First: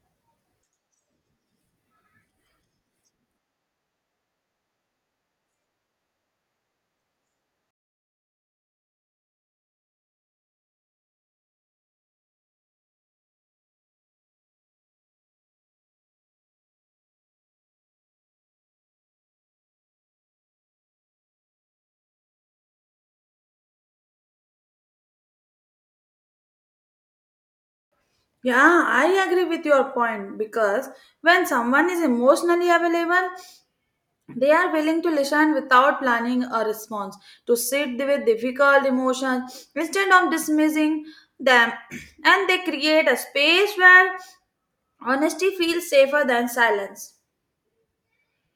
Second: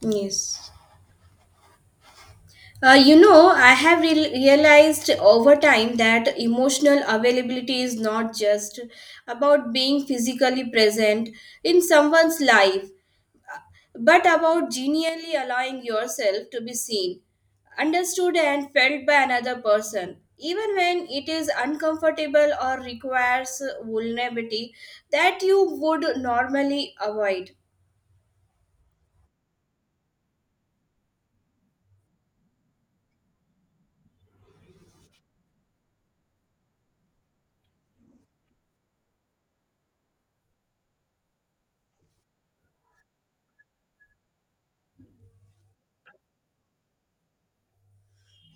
Yes. I have realized over time that emotional availability is not just about being physically present in someone's life, but about genuinely allowing yourself to be seen, understood, and felt by another person, even when it is uncomfortable or requires vulnerability that you would normally avoid. Yeah, I agree with your point because when someone is emotionally available, they are willing to listen without planning a response, to sit with difficult emotions instead of dismissing them, and they create a space where honesty feels safer than silence.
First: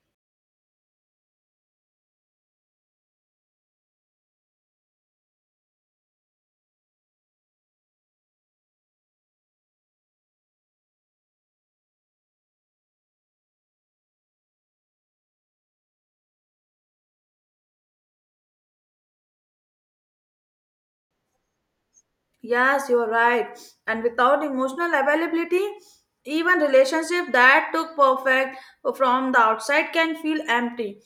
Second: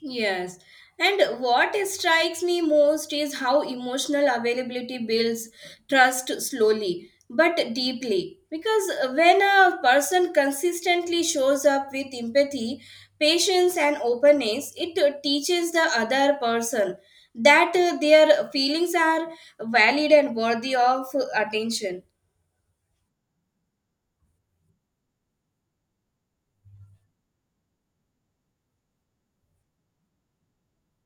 Yes. And what strikes me most is how emotional availability builds trust slowly but deeply, because when a person consistently shows up with empathy, patience, and openness, it teaches the other person that their feelings are valid and worthy of attention. Yes, you are right. And without emotional availability, even relationship that took perfect from the outside can feel empty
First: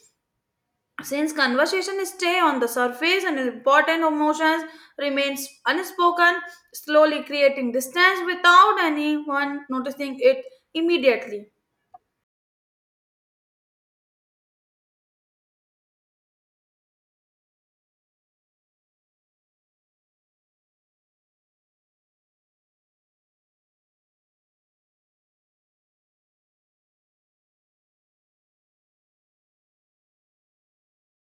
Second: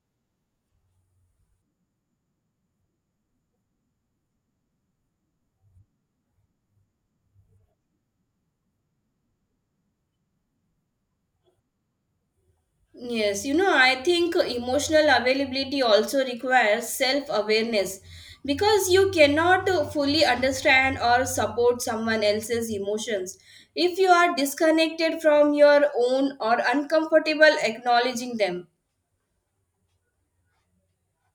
since conversation stay on the surface and important emotions remains unspoken, slowly creating distance without anyone noticing it immediately. Yes, you know, I think emotional availability also requires self awareness because you cannot fully understand or support someone else's emotions if you are disconnected from your own or uncomfortable acknowledging them.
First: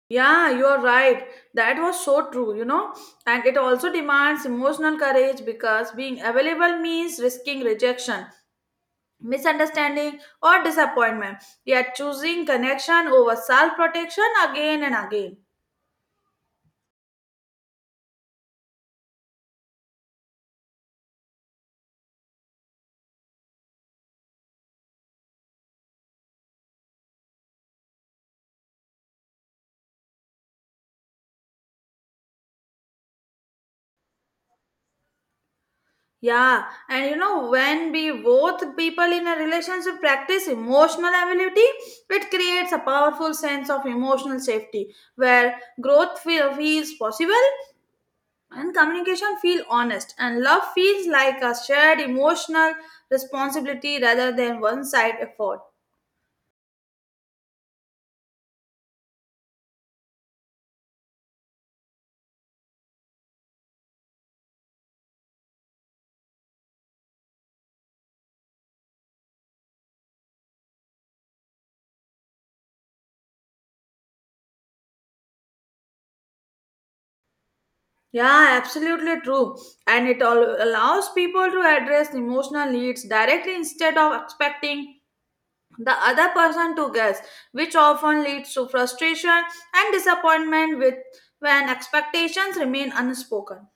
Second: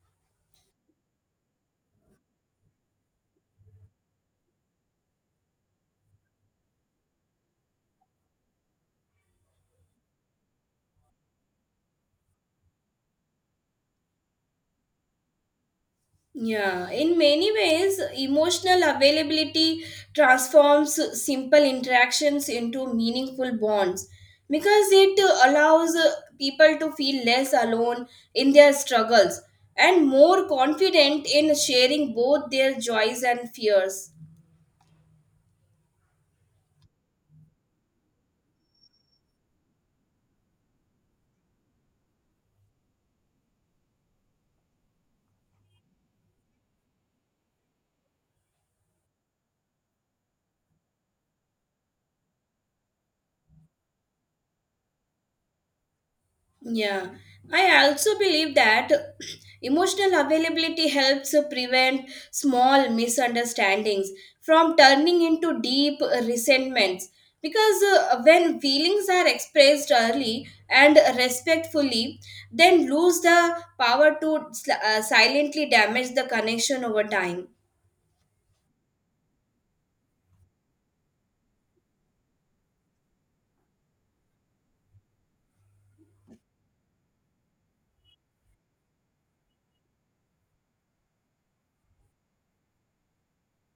Yeah, you are right. That was so true, you know. And it also demands emotional courage because being available means risking rejection, misunderstanding, or disappointment. Yet choosing connection over self protection again and again. Yeah, in many ways, emotional availability transforms simple interactions into meaningful bonds because it allows people to feel less alone in their struggles and more confident in sharing both their joys and fears. Yeah, and you know, when we both people in a relationship practice emotional ability, it creates a powerful sense of emotional safety where growth feels possible and communication feel honest and love feels like a shared emotional responsibility rather than one side effort. Yeah, I also believe that emotional availability helps prevent small misunderstandings from turning into deep resentments, because when feelings are expressed early and respectfully, then lose the power to silently damage the connection over time. Yeah, absolutely true. And it all allows people to address emotional needs directly instead of expecting the other person to guess, which often leads to frustration and disappointment with when expectations remain unspoken.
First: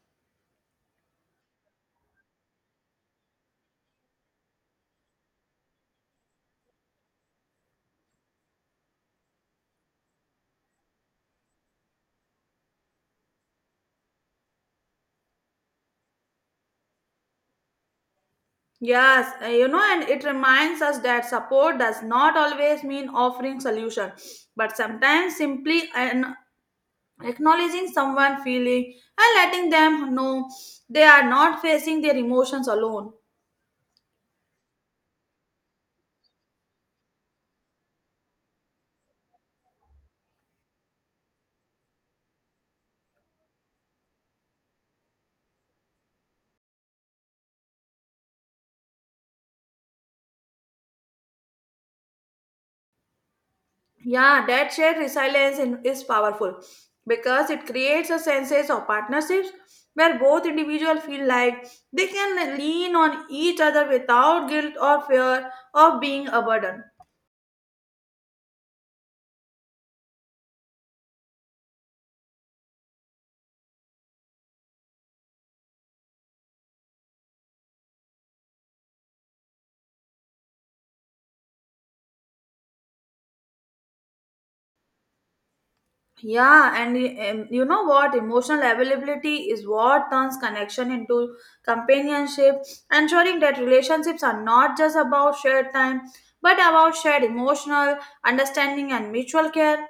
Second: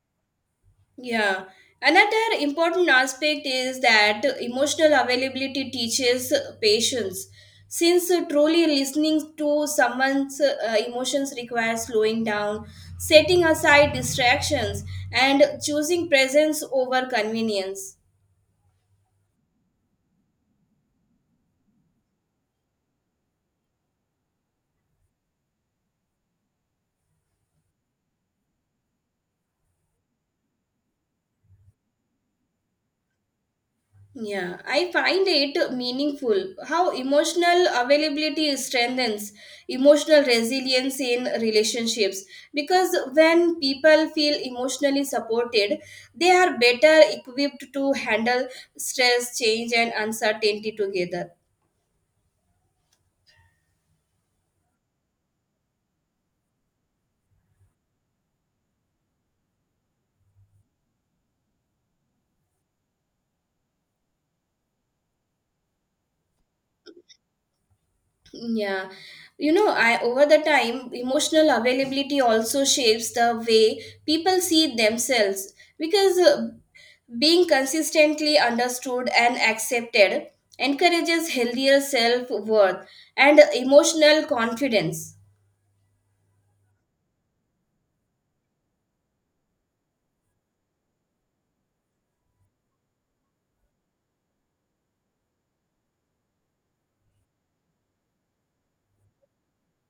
Yeah. Another important aspect is that emotional availability teaches patience, since truly listening to someone's emotions requires slowing down, setting aside distractions, and choosing presence over convenience. Yes, you know, and it reminds us that support does not always mean offering solution, but sometimes simply an acknowledging someone feeling and letting them know they are not facing their emotions alone. Yeah, I find it meaningful how emotional availability strengthens emotional resilience in relationships, because when people feel emotionally supported, they are better equipped to handle stress, change, and uncertainty together. Yeah, that shared resilience is powerful because it creates a sense of partnerships where both individuals feel like they can lean on each other without guilt or fear of being a burden. Yeah. You know, I over the time emotional availability also shapes the way people see themselves because being consistently understood and accepted encourages healthier self worth and emotional confidence. Yeah, and you know what? Emotional availability is what turns connection into companionship, ensuring that relationships are not just about shared time but about shared emotional understanding and mutual care.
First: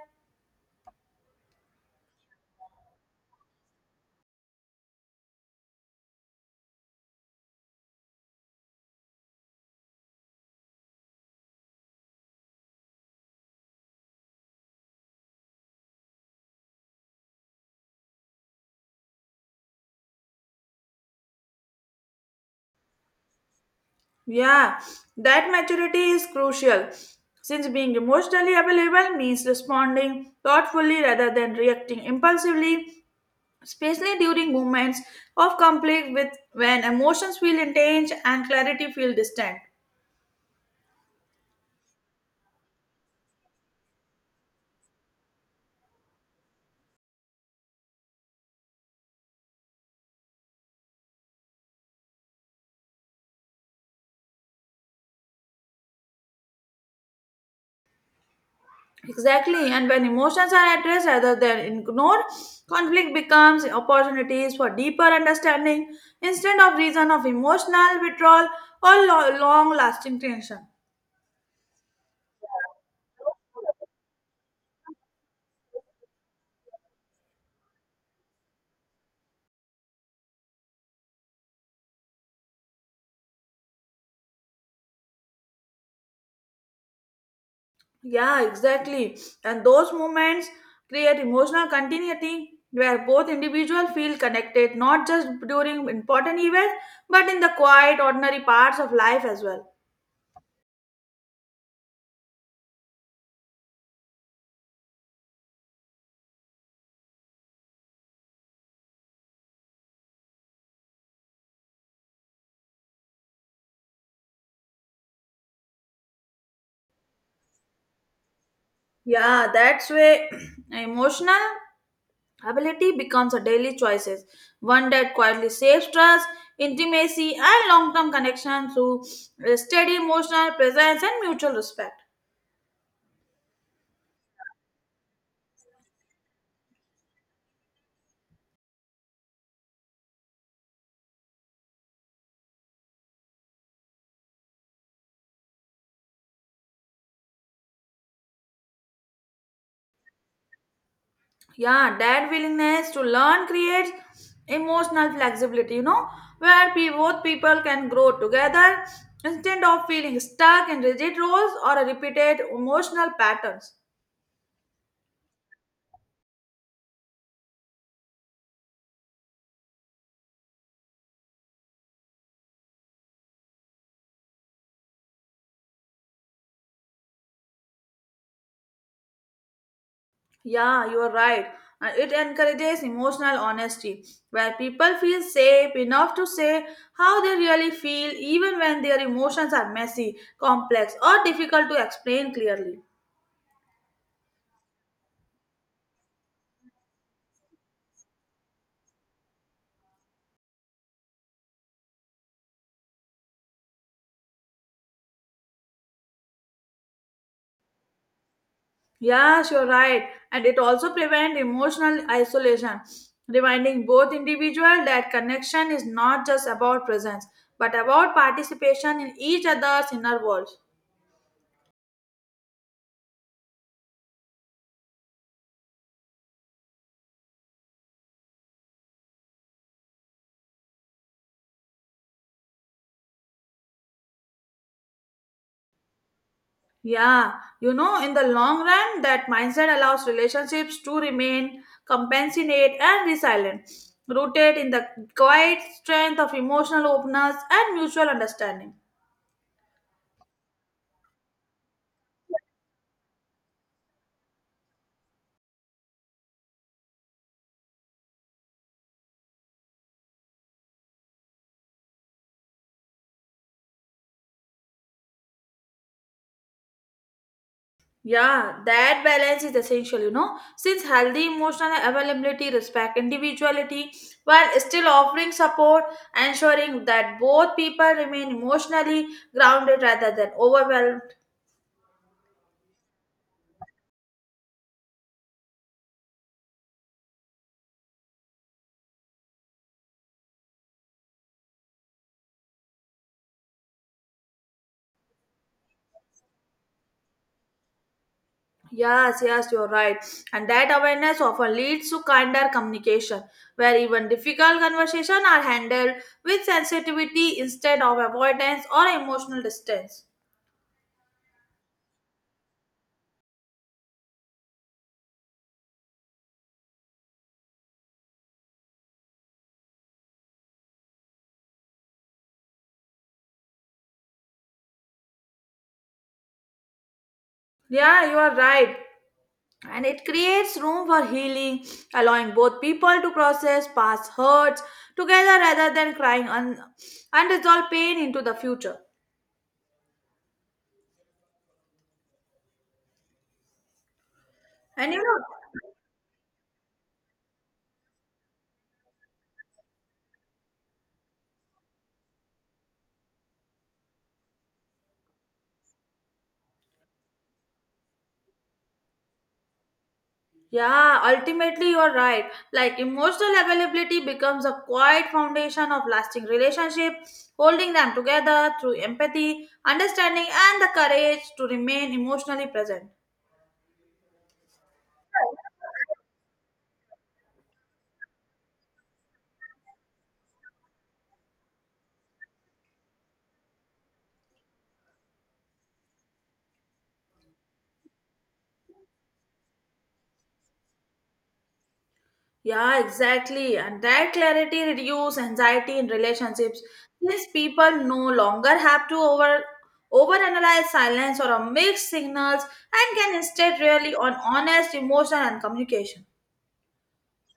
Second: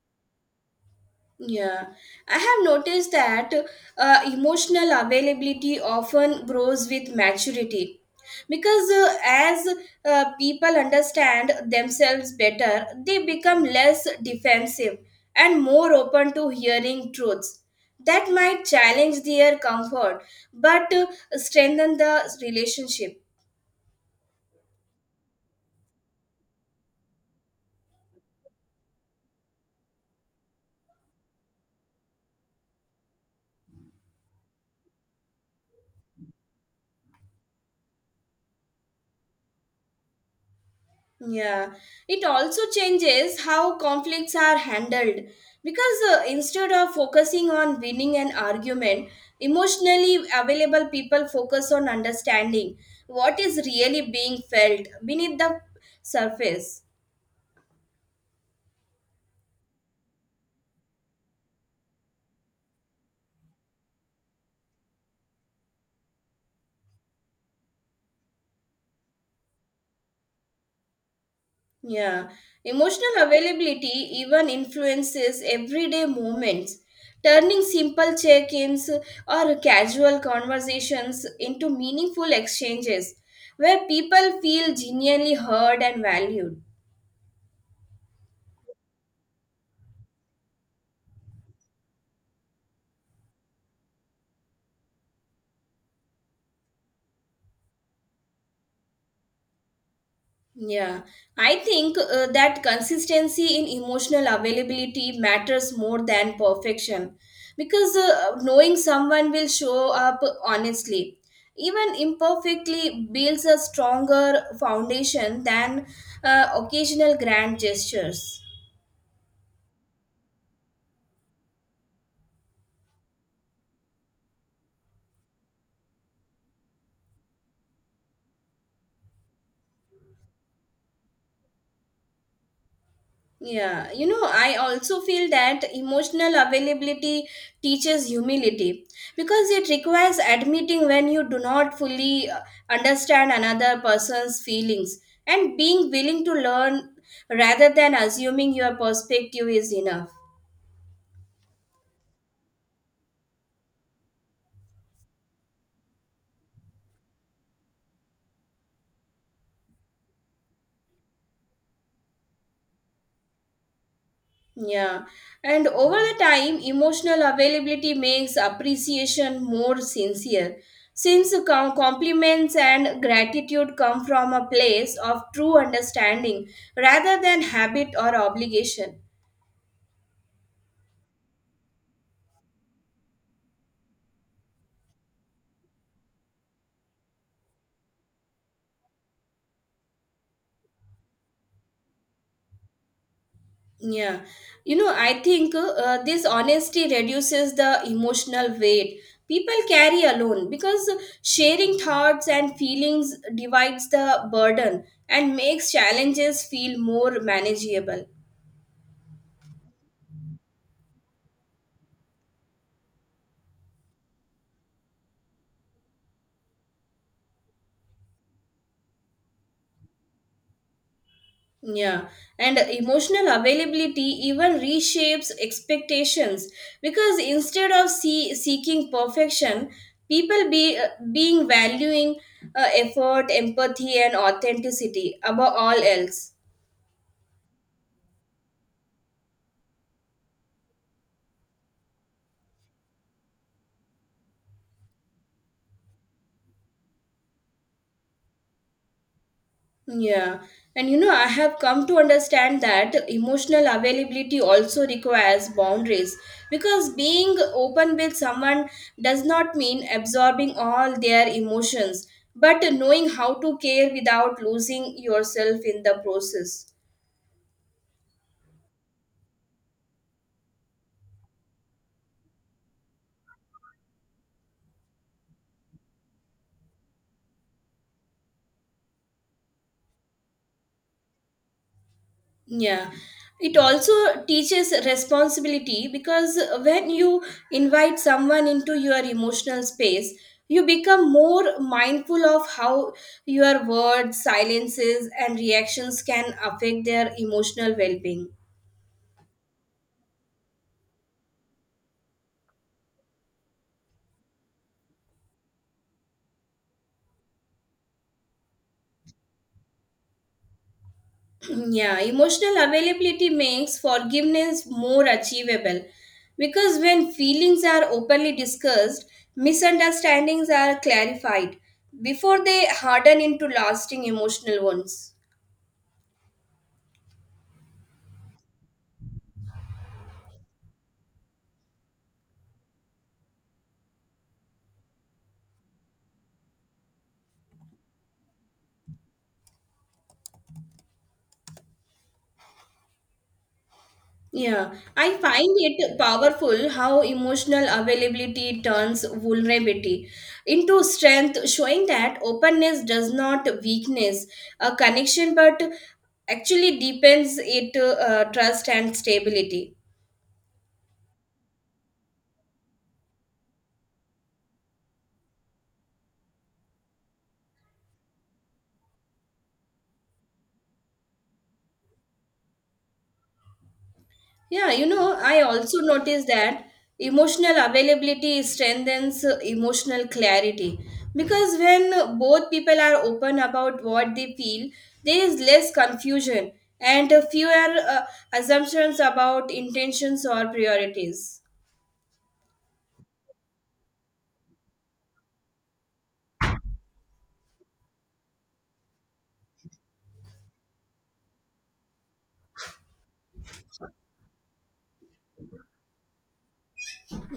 Yeah, I have noticed that emotional availability often grows with maturity because as people understand themselves better, they become less defensive and more open to hearing truths that might challenge their comfort but strengthen the relationship. Yeah, that maturity is crucial since being emotionally available means responding thoughtfully rather than reacting impulsively, especially during moments of conflict with when emotions feel intense and clarity feel distant. Yeah, it also changes how conflicts are handled because instead of focusing on winning an argument, emotionally available people focus on understanding what is really being felt beneath the surface. Exactly, and when emotions are addressed rather than ignored, conflict becomes opportunities for deeper understanding instead of reason of emotional withdrawal or long lasting tension. Yeah, emotional availability even influences everyday moments, turning simple check ins or casual conversations into meaningful exchanges where people feel genuinely heard and valued. Yeah, exactly. And those moments create emotional continuity where both individuals feel connected, not just during important events, but in the quiet, ordinary parts of life as well. Yeah, I think that consistency in emotional availability matters more than perfection because knowing someone will show up honestly, even imperfectly, builds a stronger foundation than occasional grand gestures. Yeah, that's where emotional ability becomes a daily choices. One that quietly saves trust, intimacy, and long-term connection through steady emotional presence and mutual respect. Yeah, you know, I also feel that emotional availability teaches humility because it requires admitting when you do not fully understand another person's feelings and being willing to learn rather than assuming your perspective is enough. Yeah, that willingness to learn creates emotional flexibility, you know, where both people can grow together instead of feeling stuck in rigid roles or repeated emotional patterns. Yeah, and over the time, emotional availability makes appreciation more sincere, since compliments and gratitude come from a place of true understanding rather than habit or obligation. Yeah, you are right. It encourages emotional honesty where people feel safe enough to say how they really feel even when their emotions are messy, complex or difficult to explain clearly. Yeah, you know, I think this honesty reduces the emotional weight people carry alone because sharing thoughts and feelings divides the burden and makes challenges feel more manageable. Yes, you're right. And it also prevents emotional isolation, reminding both individual that connection is not just about presence, but about participation in each other's inner world. Yeah, and emotional availability even reshapes expectations because instead of seeking perfection, people be being valuing effort, empathy, and authenticity above all else. Yeah, you know, in the long run, that mindset allows relationships to remain compassionate and resilient, rooted in the quiet strength of emotional openness and mutual understanding. Yeah, and you know, I have come to understand that emotional availability also requires boundaries because being open with someone does not mean absorbing all their emotions, but knowing how to care without losing yourself in the process. Yeah, that balance is essential, you know, since healthy emotional availability respect individuality while still offering support, ensuring that both people remain emotionally grounded rather than overwhelmed. Yeah, it also teaches responsibility because when you invite someone into your emotional space, you become more mindful of how your words, silences, and reactions can affect their emotional well being. Yes, you're right. And that awareness often leads to kinder communication, where even difficult conversations are handled with sensitivity instead of avoidance or emotional distance. Yeah, emotional availability makes forgiveness more achievable because when feelings are openly discussed, misunderstandings are clarified before they harden into lasting emotional wounds. Yeah, you are right. And it creates room for healing, allowing both people to process past hurts together rather than crying unresolved pain into the future. Yeah, And you I find know, it powerful how emotional availability turns vulnerability into strength, showing that openness does not weakness a connection but actually deepens it trust and stability. yeah, ultimately you're right. Like emotional availability becomes a quiet foundation of lasting relationship, holding them together through empathy, understanding, and the courage to remain emotionally present. Yeah, you know, I also noticed that emotional availability strengthens emotional clarity because when both people are open about what they feel, there is less confusion and fewer assumptions about intentions or priorities. Yeah, exactly. And that clarity reduce anxiety in relationships. These people no longer have to overanalyze silence or a mixed signals and can instead rely on honest emotion and communication.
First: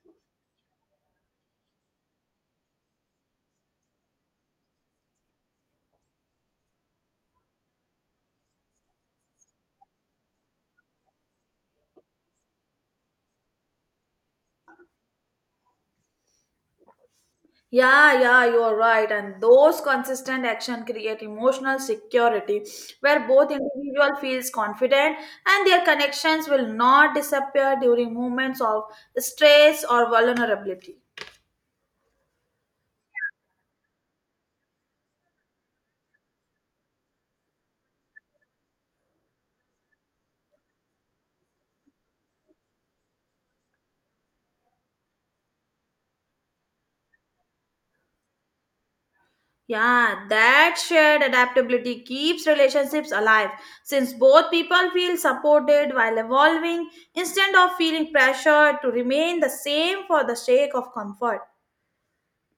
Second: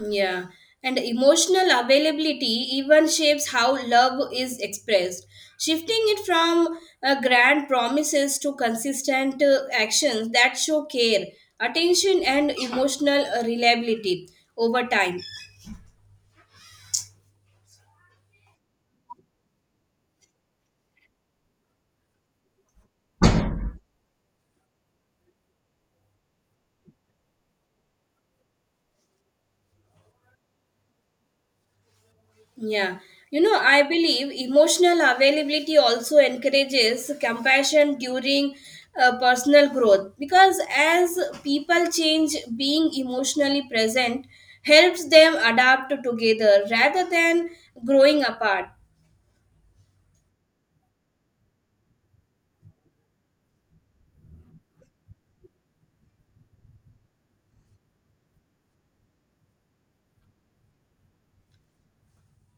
Yeah, and emotional availability even shapes how love is expressed, shifting it from grand promises to consistent actions that show care, attention, and emotional reliability over time. Yeah, you are right. And those consistent action create emotional security where both individual feels confident and their connections will not disappear during moments of stress or vulnerability. Yeah. You know, I believe emotional availability also encourages compassion during personal growth because as people change, being emotionally present helps them adapt together rather than growing apart. Yeah, that shared adaptability keeps relationships alive since both people feel supported while evolving instead of feeling pressured to remain the same for the sake of comfort.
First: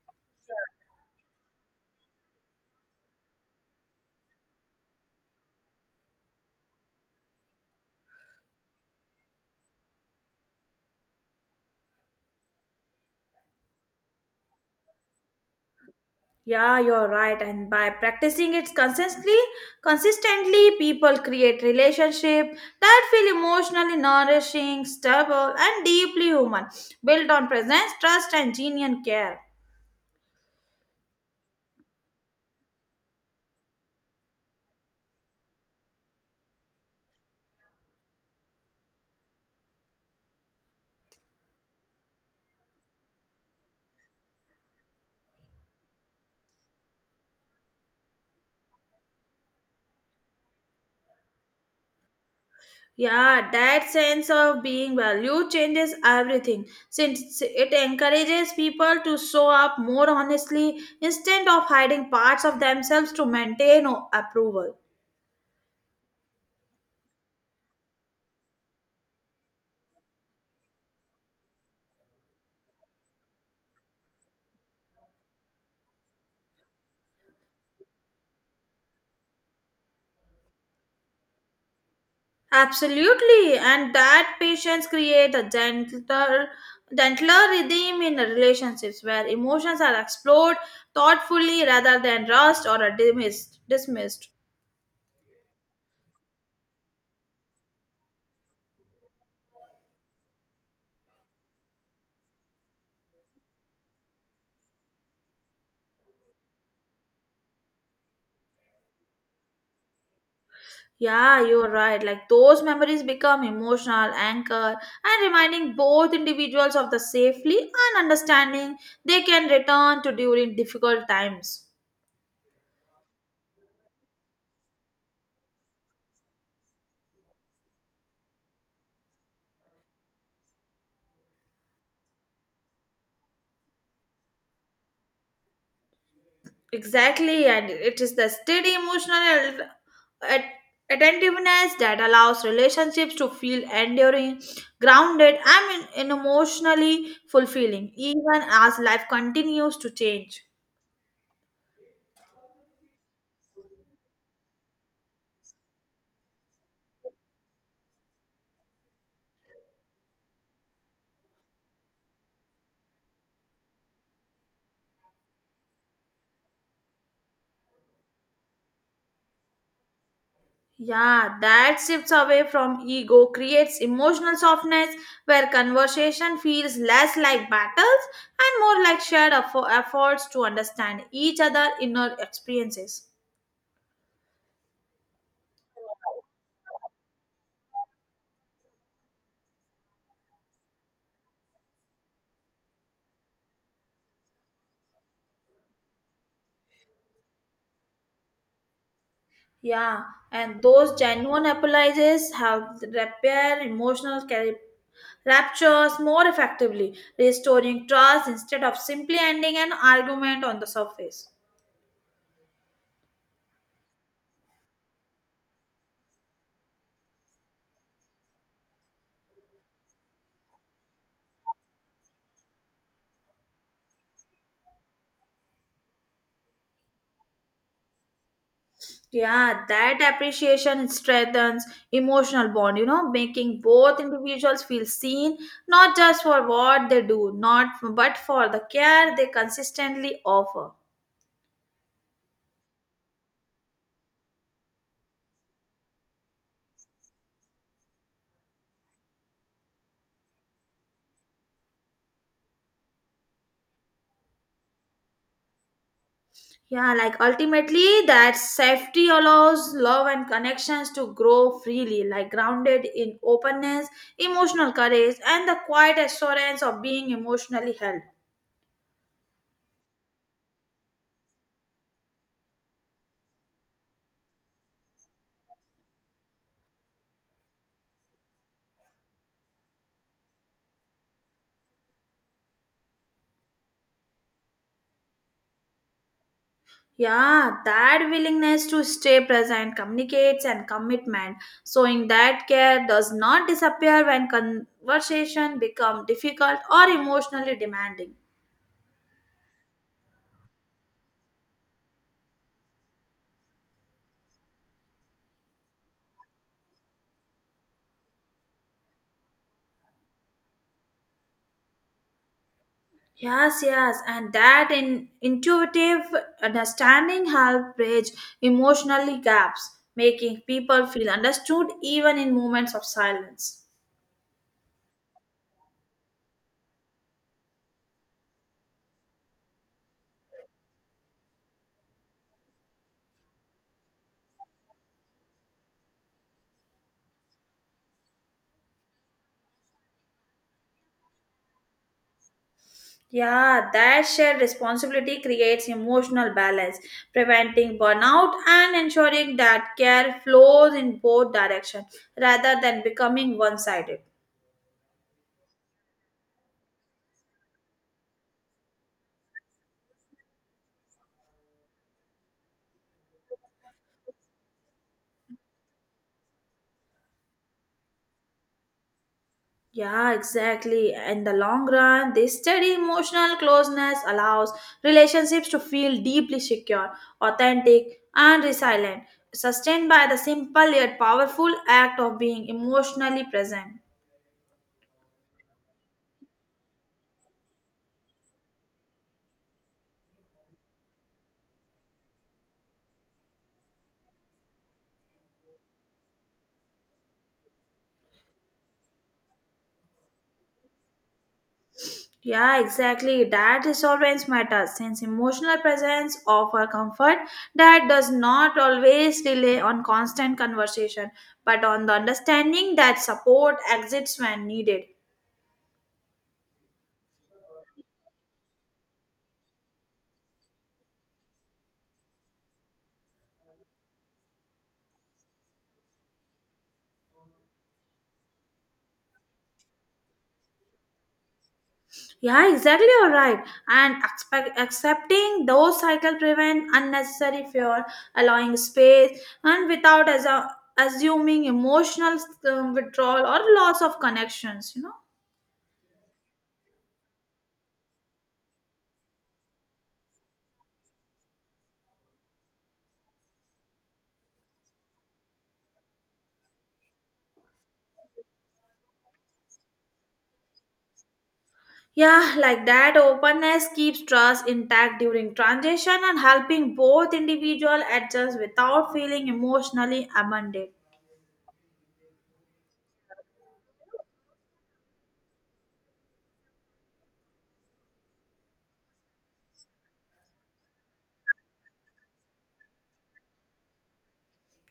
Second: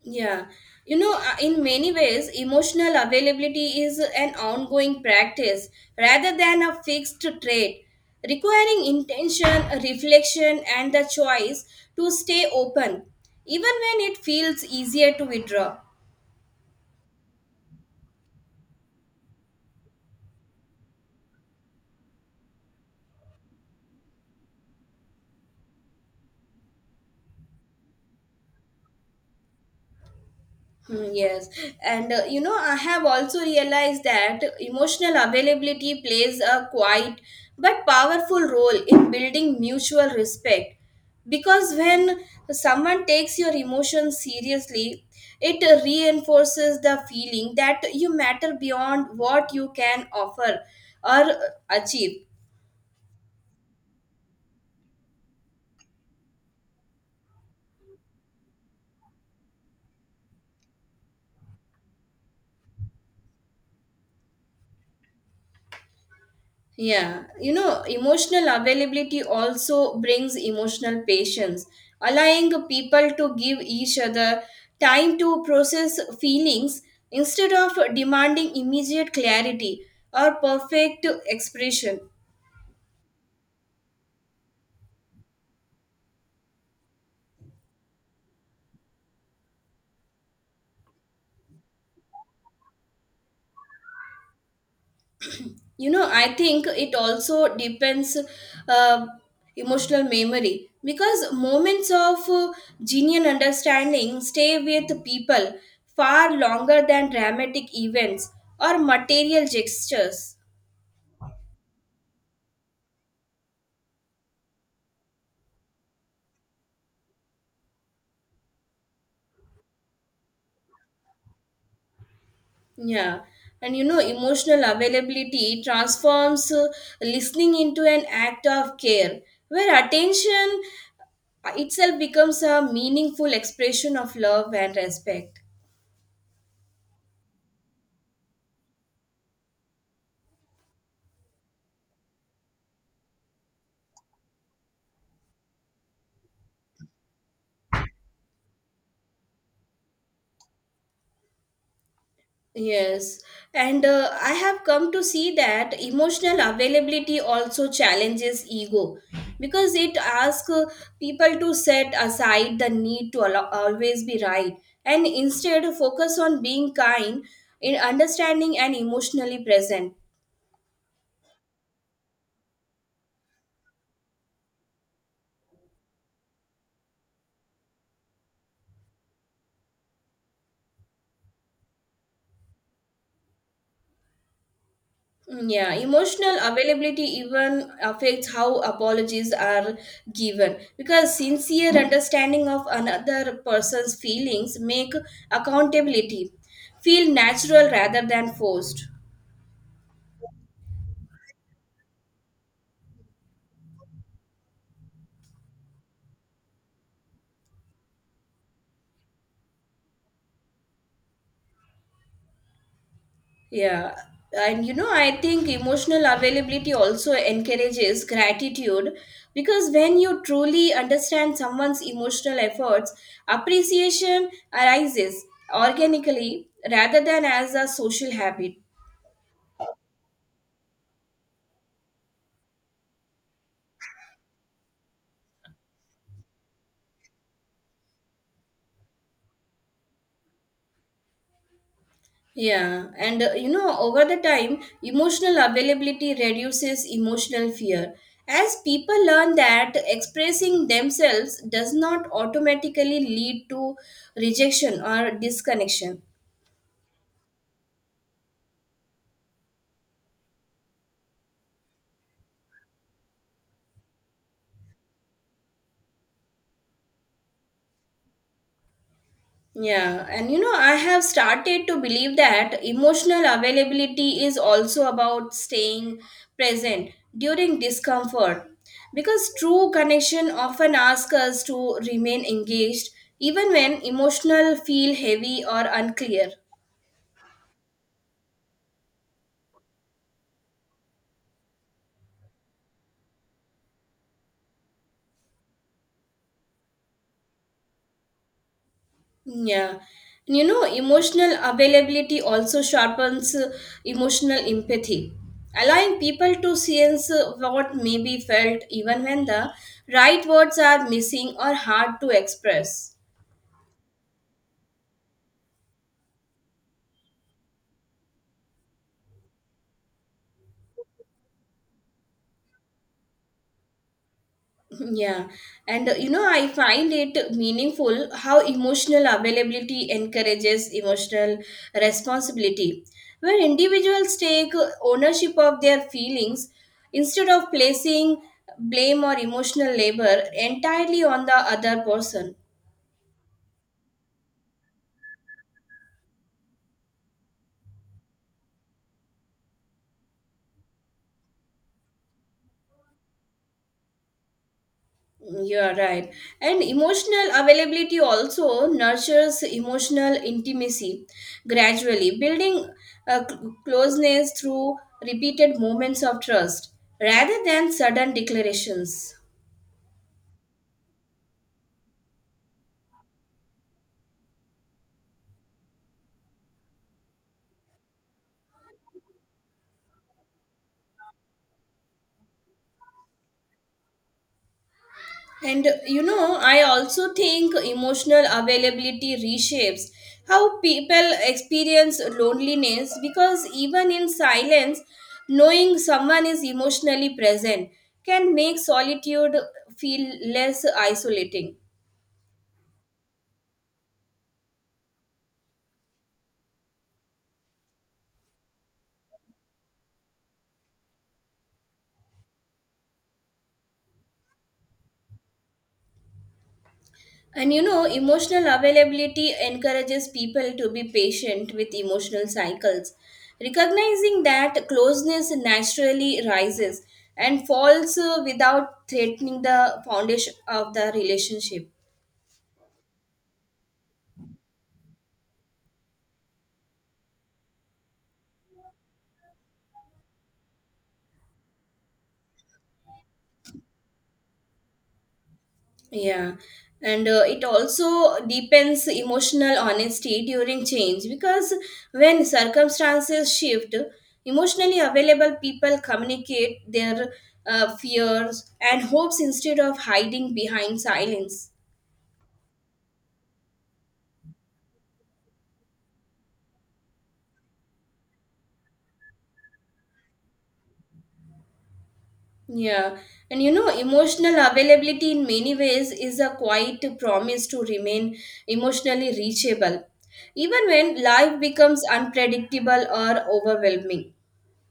Yeah, you know, in many ways, emotional availability is an ongoing practice rather than a fixed trait, requiring intention, reflection, and the choice to stay open, even when it feels easier to withdraw. Yeah, you're right. And by practicing it consistently people create relationships that feel emotionally nourishing, stable, and deeply human, built on presence, trust, and genuine care. Hmm. Yes, and you know, I have also realized that emotional availability plays a quiet but powerful role in building mutual respect, because when someone takes your emotions seriously, it reinforces the feeling that you matter beyond what you can offer or achieve. Yeah, that sense of being valued changes everything since it encourages people to show up more honestly instead of hiding parts of themselves to maintain approval. Yeah, you know, emotional availability also brings emotional patience, allowing people to give each other time to process feelings instead of demanding immediate clarity or perfect expression. Absolutely, and that patience creates a gentler rhythm in relationships where emotions are explored thoughtfully rather than rushed or dismissed. You know, I think it also depends uh, emotional memory because moments of genuine understanding stay with people far longer than dramatic events or material gestures. Yeah, you're right. Like those memories become emotional anchor and reminding both individuals of the safely and understanding they can return to during difficult times. Yeah, and you know, emotional availability transforms listening into an act of care where attention itself becomes a meaningful expression of love and respect. Exactly, and it is the steady emotional at- attentiveness that allows relationships to feel enduring, grounded, and in emotionally fulfilling, even as life continues to change. Yes, and I have come to see that emotional availability also challenges ego because it asks people to set aside the need to always be right and instead focus on being kind, in understanding, and emotionally present. Yeah, that shifts away from ego, creates emotional softness where conversation feels less like battles and more like shared efforts to understand each other inner experiences. Mm. Yeah, emotional availability even affects how apologies are given because sincere understanding of another person's feelings make accountability feel natural rather than forced. Yeah, and those genuine apologies help repair emotional raptures more effectively, restoring trust instead of simply ending an argument on the surface. Yeah, and you know, I think emotional availability also encourages gratitude because when you truly understand someone's emotional efforts, appreciation arises organically rather than as a social habit. Yeah, that appreciation strengthens emotional bond, you know, making both individuals feel seen, not just for what they do, not but for the care they consistently offer. Yeah, and you know, over the time, emotional availability reduces emotional fear, as people learn that expressing themselves does not automatically lead to rejection or disconnection. Yeah, like ultimately that safety allows love and connections to grow freely, like grounded in openness, emotional courage, and the quiet assurance of being emotionally held. Yeah, and you know, I have started to believe that emotional availability is also about staying present during discomfort because true connection often asks us to remain engaged even when emotional feel heavy or unclear. Yeah, that willingness to stay present communicates and commitment. So, in that care does not disappear when conversation become difficult or emotionally demanding. Yeah. And you know, emotional availability also sharpens emotional empathy, allowing people to sense what may be felt even when the right words are missing or hard to express. Yes, and that in intuitive understanding help bridge emotionally gaps, making people feel understood even in moments of silence. Yeah, and you know, I find it meaningful how emotional availability encourages emotional responsibility, where individuals take ownership of their feelings instead of placing blame or emotional labor entirely on the other person. Yeah, that shared responsibility creates emotional balance, preventing burnout and ensuring that care flows in both directions rather than becoming one sided. You are right. And emotional availability also nurtures emotional intimacy gradually, building a closeness through repeated moments of trust rather than sudden declarations. Yeah, exactly. In the long run, this steady emotional closeness allows relationships to feel deeply secure, authentic, and resilient, sustained by the simple yet powerful act of being emotionally present. And you know, I also think emotional availability reshapes how people experience loneliness because even in silence, knowing someone is emotionally present can make solitude feel less isolating. Yeah, exactly. That is always matters since emotional presence offer comfort that does not always rely on constant conversation, but on the understanding that support exists when needed. And you know, emotional availability encourages people to be patient with emotional cycles, recognizing that closeness naturally rises and falls without threatening the foundation of the relationship. Yeah, exactly. You're right. And expect, accepting those cycle prevent unnecessary fear, allowing space, and without as assuming emotional withdrawal or loss of connections, you know. Yeah, and it also deepens emotional honesty during change because when circumstances shift, emotionally available people communicate their fears and hopes instead of hiding behind silence. Yeah, like that openness keeps trust intact during transition and helping both individual adjust without feeling emotionally amended. Yeah, and you know, emotional availability in many ways is a quiet promise to remain emotionally reachable, even when life becomes unpredictable or overwhelming.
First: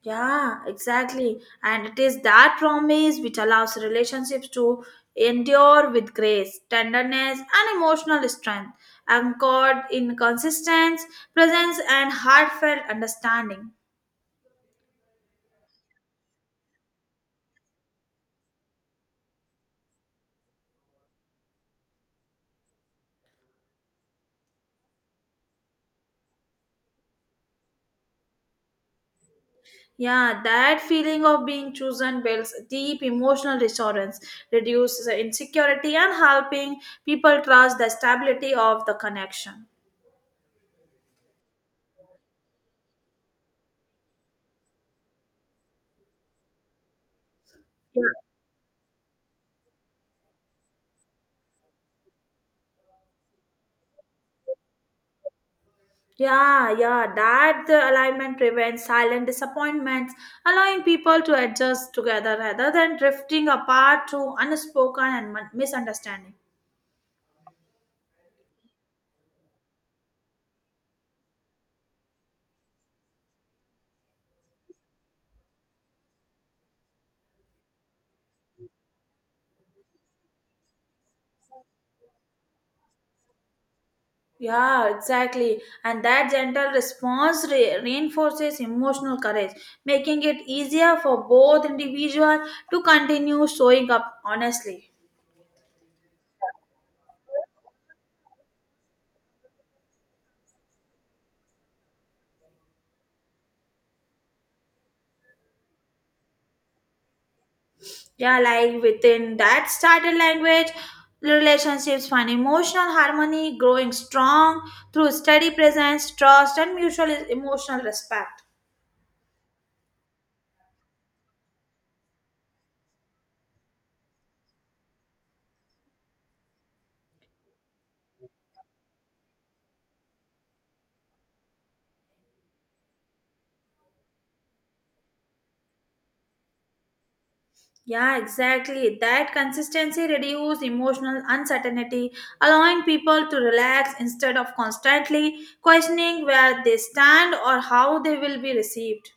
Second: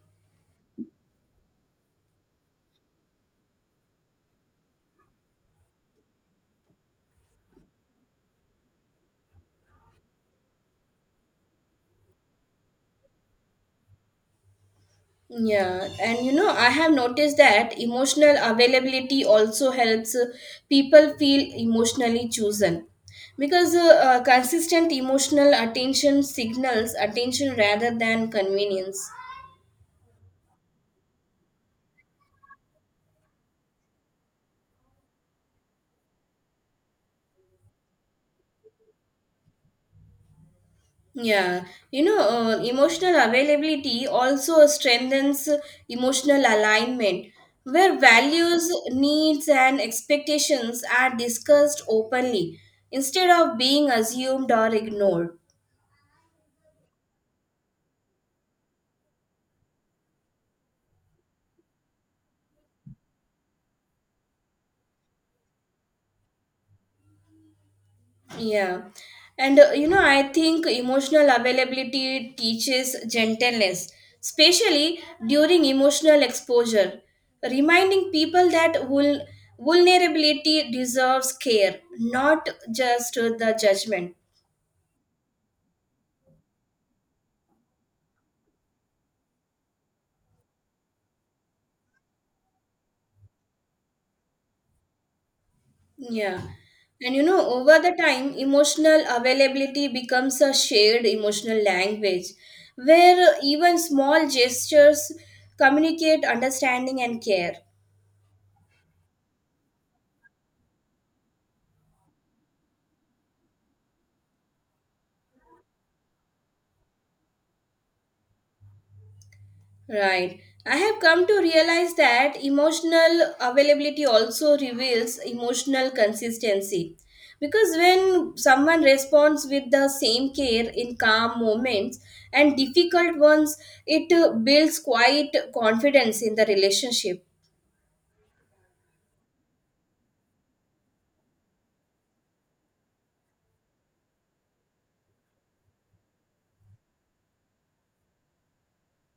Yeah, exactly. And it is that promise which allows relationships to endure with grace, tenderness, and emotional strength, anchored in consistent presence and heartfelt understanding. Yeah, and you know, I have noticed that emotional availability also helps people feel emotionally chosen because consistent emotional attention signals attention rather than convenience. Yeah, that feeling of being chosen builds deep emotional reassurance, reduces insecurity, and helping people trust the stability of the connection. Yeah, you know, emotional availability also strengthens emotional alignment where Yeah, values, needs, and expectations are discussed openly instead of being assumed or ignored. yeah, that the alignment prevents silent disappointments, allowing people to adjust together rather than drifting apart through unspoken and misunderstanding. Yeah. And you know, I think emotional availability teaches gentleness, especially during emotional exposure, reminding people that vulnerability deserves care, not just the judgment. Yeah, exactly. And that gentle response reinforces emotional courage, making it easier for both individuals to continue showing up honestly. Yeah. And you know, over the time, emotional availability becomes a shared emotional language where even small gestures communicate understanding and care. Yeah, like within that started language, relationships find emotional harmony, growing strong through steady presence, trust, and mutual emotional respect. Right. I have come to realize that emotional availability also reveals emotional consistency, because when someone responds with the same care in calm moments and difficult ones, it builds quite confidence in the relationship. Yeah, exactly. That consistency reduces emotional uncertainty, allowing people to relax instead of constantly questioning where they stand or how they will be received.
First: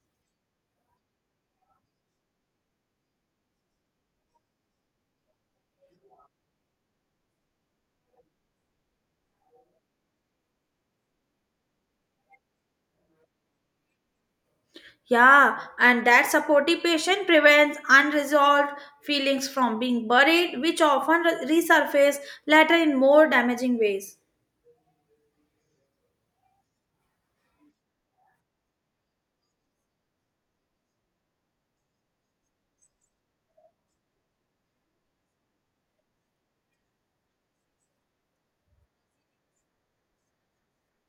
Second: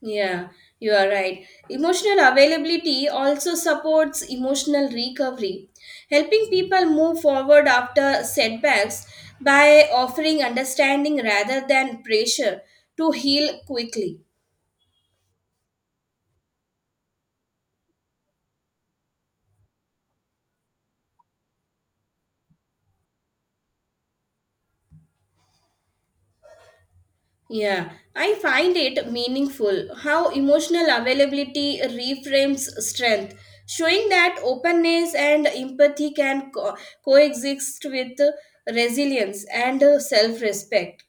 Yeah, you are right. Emotional availability also supports emotional recovery, helping people move forward after setbacks by offering understanding rather than pressure to heal quickly. Yeah, and that supportive patient prevents unresolved feelings from being buried, which often resurface later in more damaging ways. Yeah, I find it meaningful how emotional availability reframes strength, showing that openness and empathy can coexist with resilience and self respect.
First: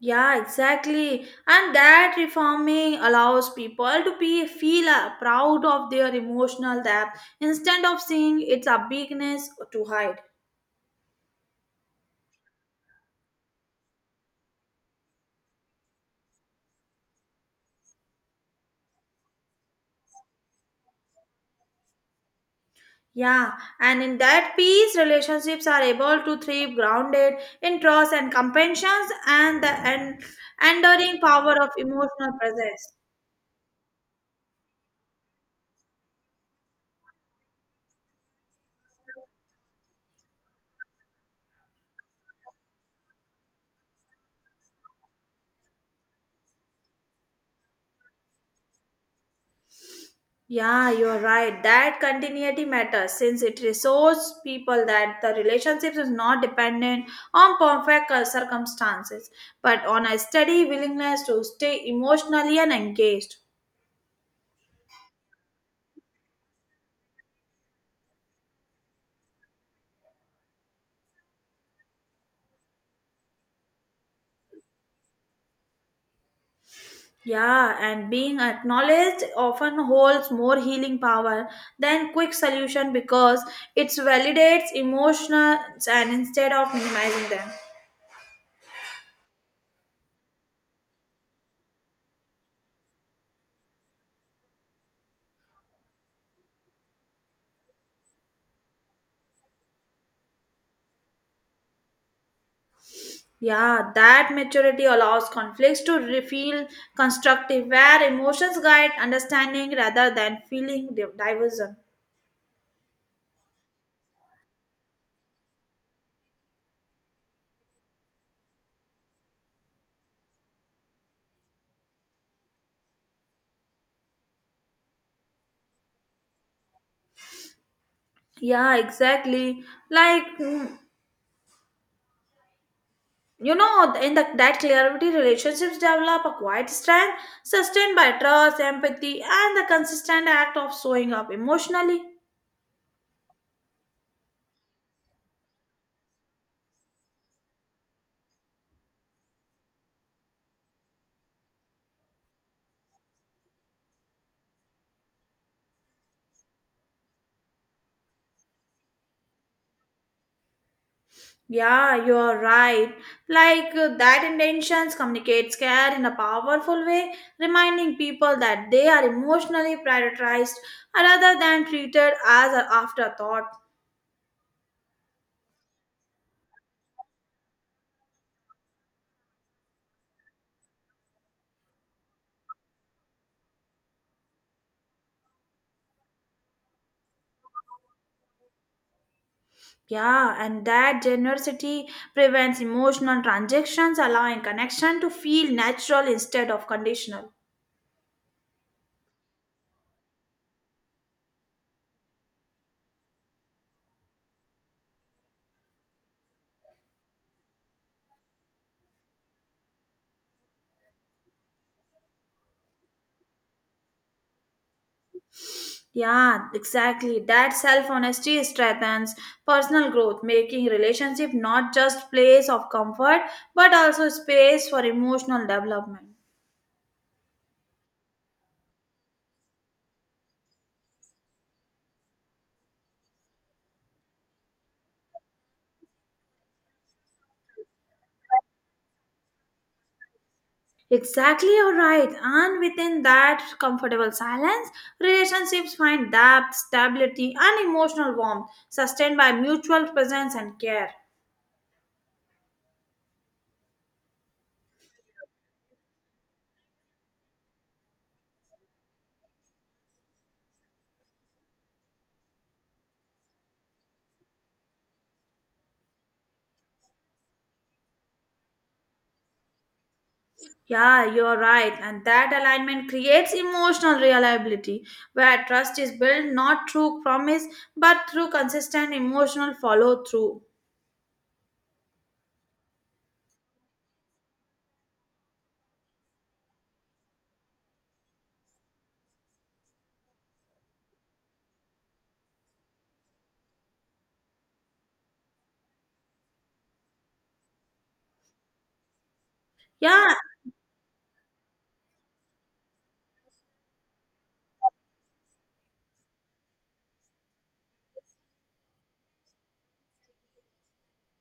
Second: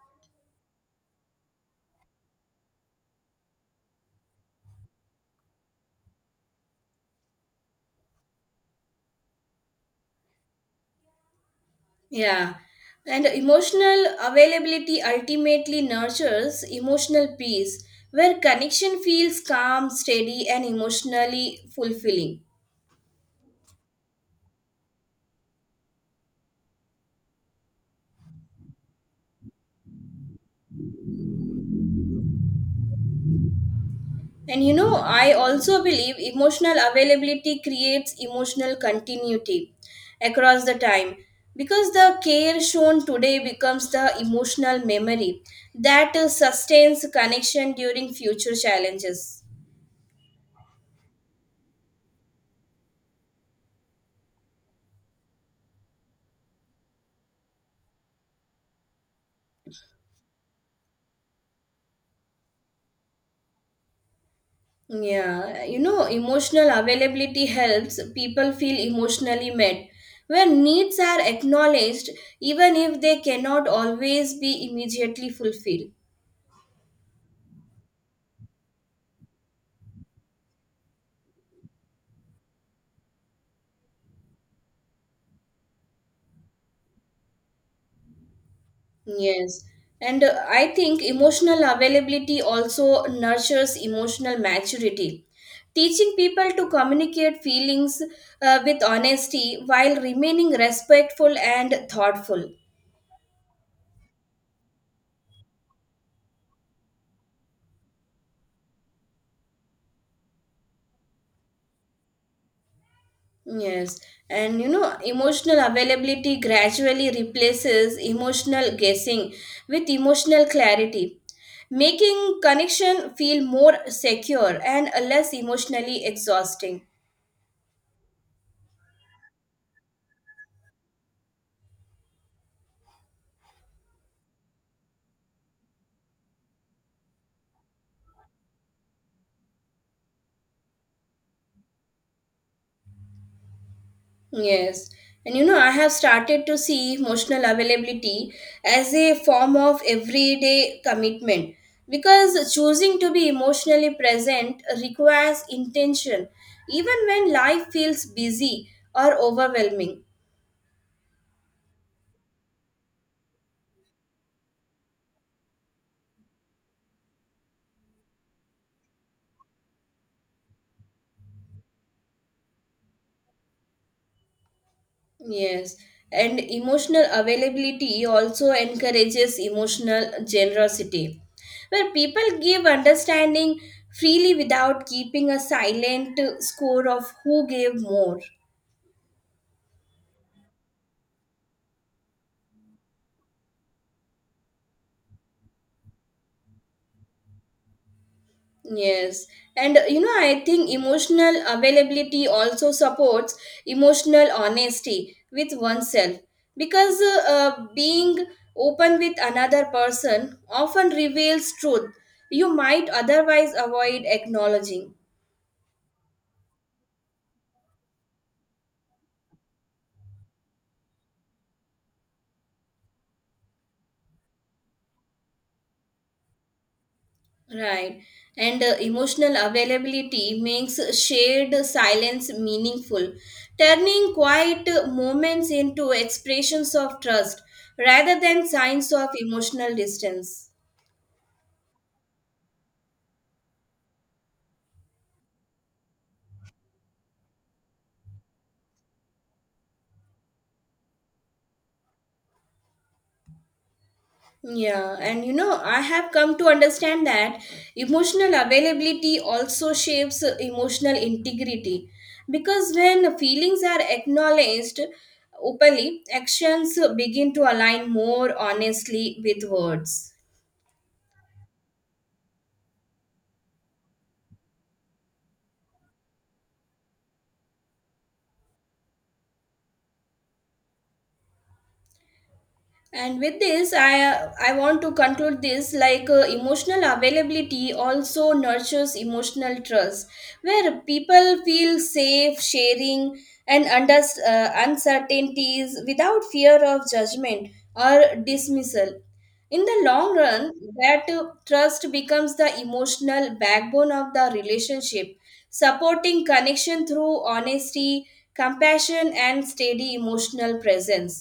Yeah, exactly. And that reforming allows people to be feel proud of their emotional depth instead of seeing its a weakness to hide. Yeah. And emotional availability ultimately nurtures emotional peace, where connection feels calm, steady, and emotionally fulfilling. Yeah, and in that peace, relationships are able to thrive grounded in trust and compassion and the enduring power of emotional presence. And you know, I also believe emotional availability creates emotional continuity across the time because the care shown today becomes the emotional memory that sustains connection during future challenges. Yeah, you're right. That continuity matters since it reassures people that the relationship is not dependent on perfect circumstances, but on a steady willingness to stay emotionally and engaged. Yeah, you know, emotional availability helps people feel emotionally met, when needs are acknowledged, even if they cannot always be immediately fulfilled. Yeah, and being acknowledged often holds more healing power than quick solution because it validates emotions and instead of minimizing them. Yes, and I think emotional availability also nurtures emotional maturity, teaching people to communicate feelings with honesty while remaining respectful and thoughtful. Yeah, that maturity allows conflicts to feel constructive, where emotions guide understanding rather than feeling diversion. Yes, and you know, emotional availability gradually replaces emotional guessing with emotional clarity, making connection feel more secure and less emotionally exhausting. Yeah, exactly. Like, mm, that clarity, relationships develop a quiet strength sustained by trust, empathy, and the consistent act of showing up emotionally. Yes, and you know, I have started to see emotional availability as a form of everyday commitment because choosing to be emotionally present requires intention, even when life feels busy or overwhelming. Yeah, you're right. That intentions communicates care in a powerful way, reminding people that they are emotionally prioritized rather than treated as an afterthought. Yes, and emotional availability also encourages emotional generosity, where people give understanding freely without keeping a silent score of who gave more. Yeah, and that generosity prevents emotional transactions, allowing connection to feel natural instead of conditional. Yes, and you know, I think emotional availability also supports emotional honesty with oneself because being open with another person often reveals truth you might otherwise avoid acknowledging. Yeah, exactly. That self honesty strengthens personal growth, making relationship not just place of comfort but also space for emotional development. Right. And emotional availability makes shared silence meaningful, turning quiet moments into expressions of trust rather than signs of emotional distance. Exactly, you're right. And within that comfortable silence, relationships find depth, stability, and emotional warmth sustained by mutual presence and care. Yeah, and you know, I have come to understand that emotional availability also shapes emotional integrity because when feelings are acknowledged openly, actions begin to align more honestly with words. Yeah, you're right. And that alignment creates emotional reliability where trust is built not through promise but through consistent emotional follow through. And with this I want to conclude this, like, emotional availability also nurtures emotional trust where people feel safe sharing and under uncertainties without fear of judgment or dismissal. In the Yeah, long run that trust becomes the emotional backbone of the relationship, supporting connection through honesty, compassion, and steady emotional presence.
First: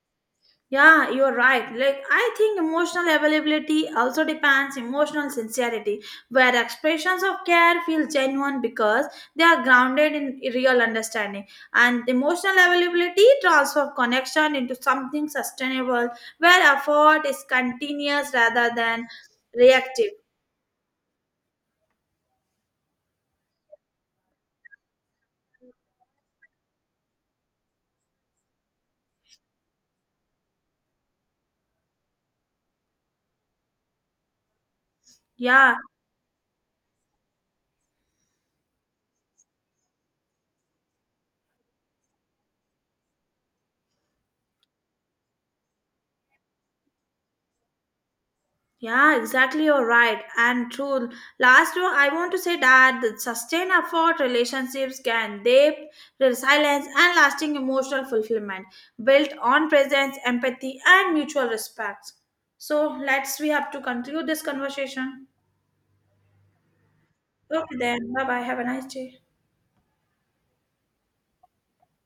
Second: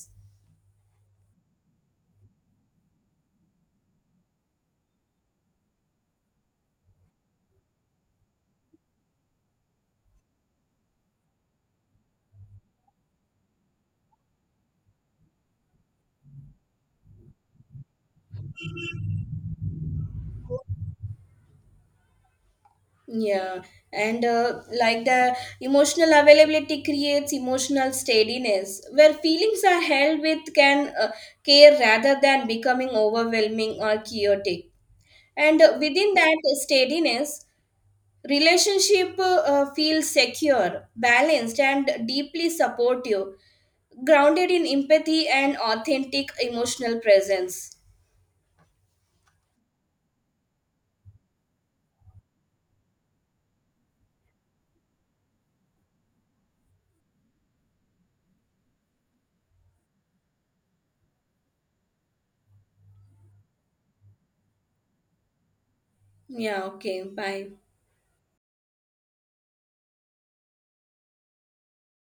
Yeah, you're right. I think emotional availability also depends emotional sincerity, where expressions of care feel genuine because they are grounded in real understanding. And emotional availability transforms connection into something sustainable, where effort is continuous rather than reactive. Yeah, and like the emotional availability creates emotional steadiness, where feelings are held with can care rather than becoming overwhelming or chaotic. And Yeah, within that steadiness, relationship feels secure, balanced, and deeply supportive, grounded in empathy and authentic emotional presence. Yeah, exactly. You're right. And true. Last one, I want to say that the sustained effort relationships can depth, resilience, and lasting emotional fulfillment built on presence, empathy, and mutual respect. So let's we have to conclude this conversation. Yeah. Okay. Bye. Okay, then. Bye bye. Have a nice day.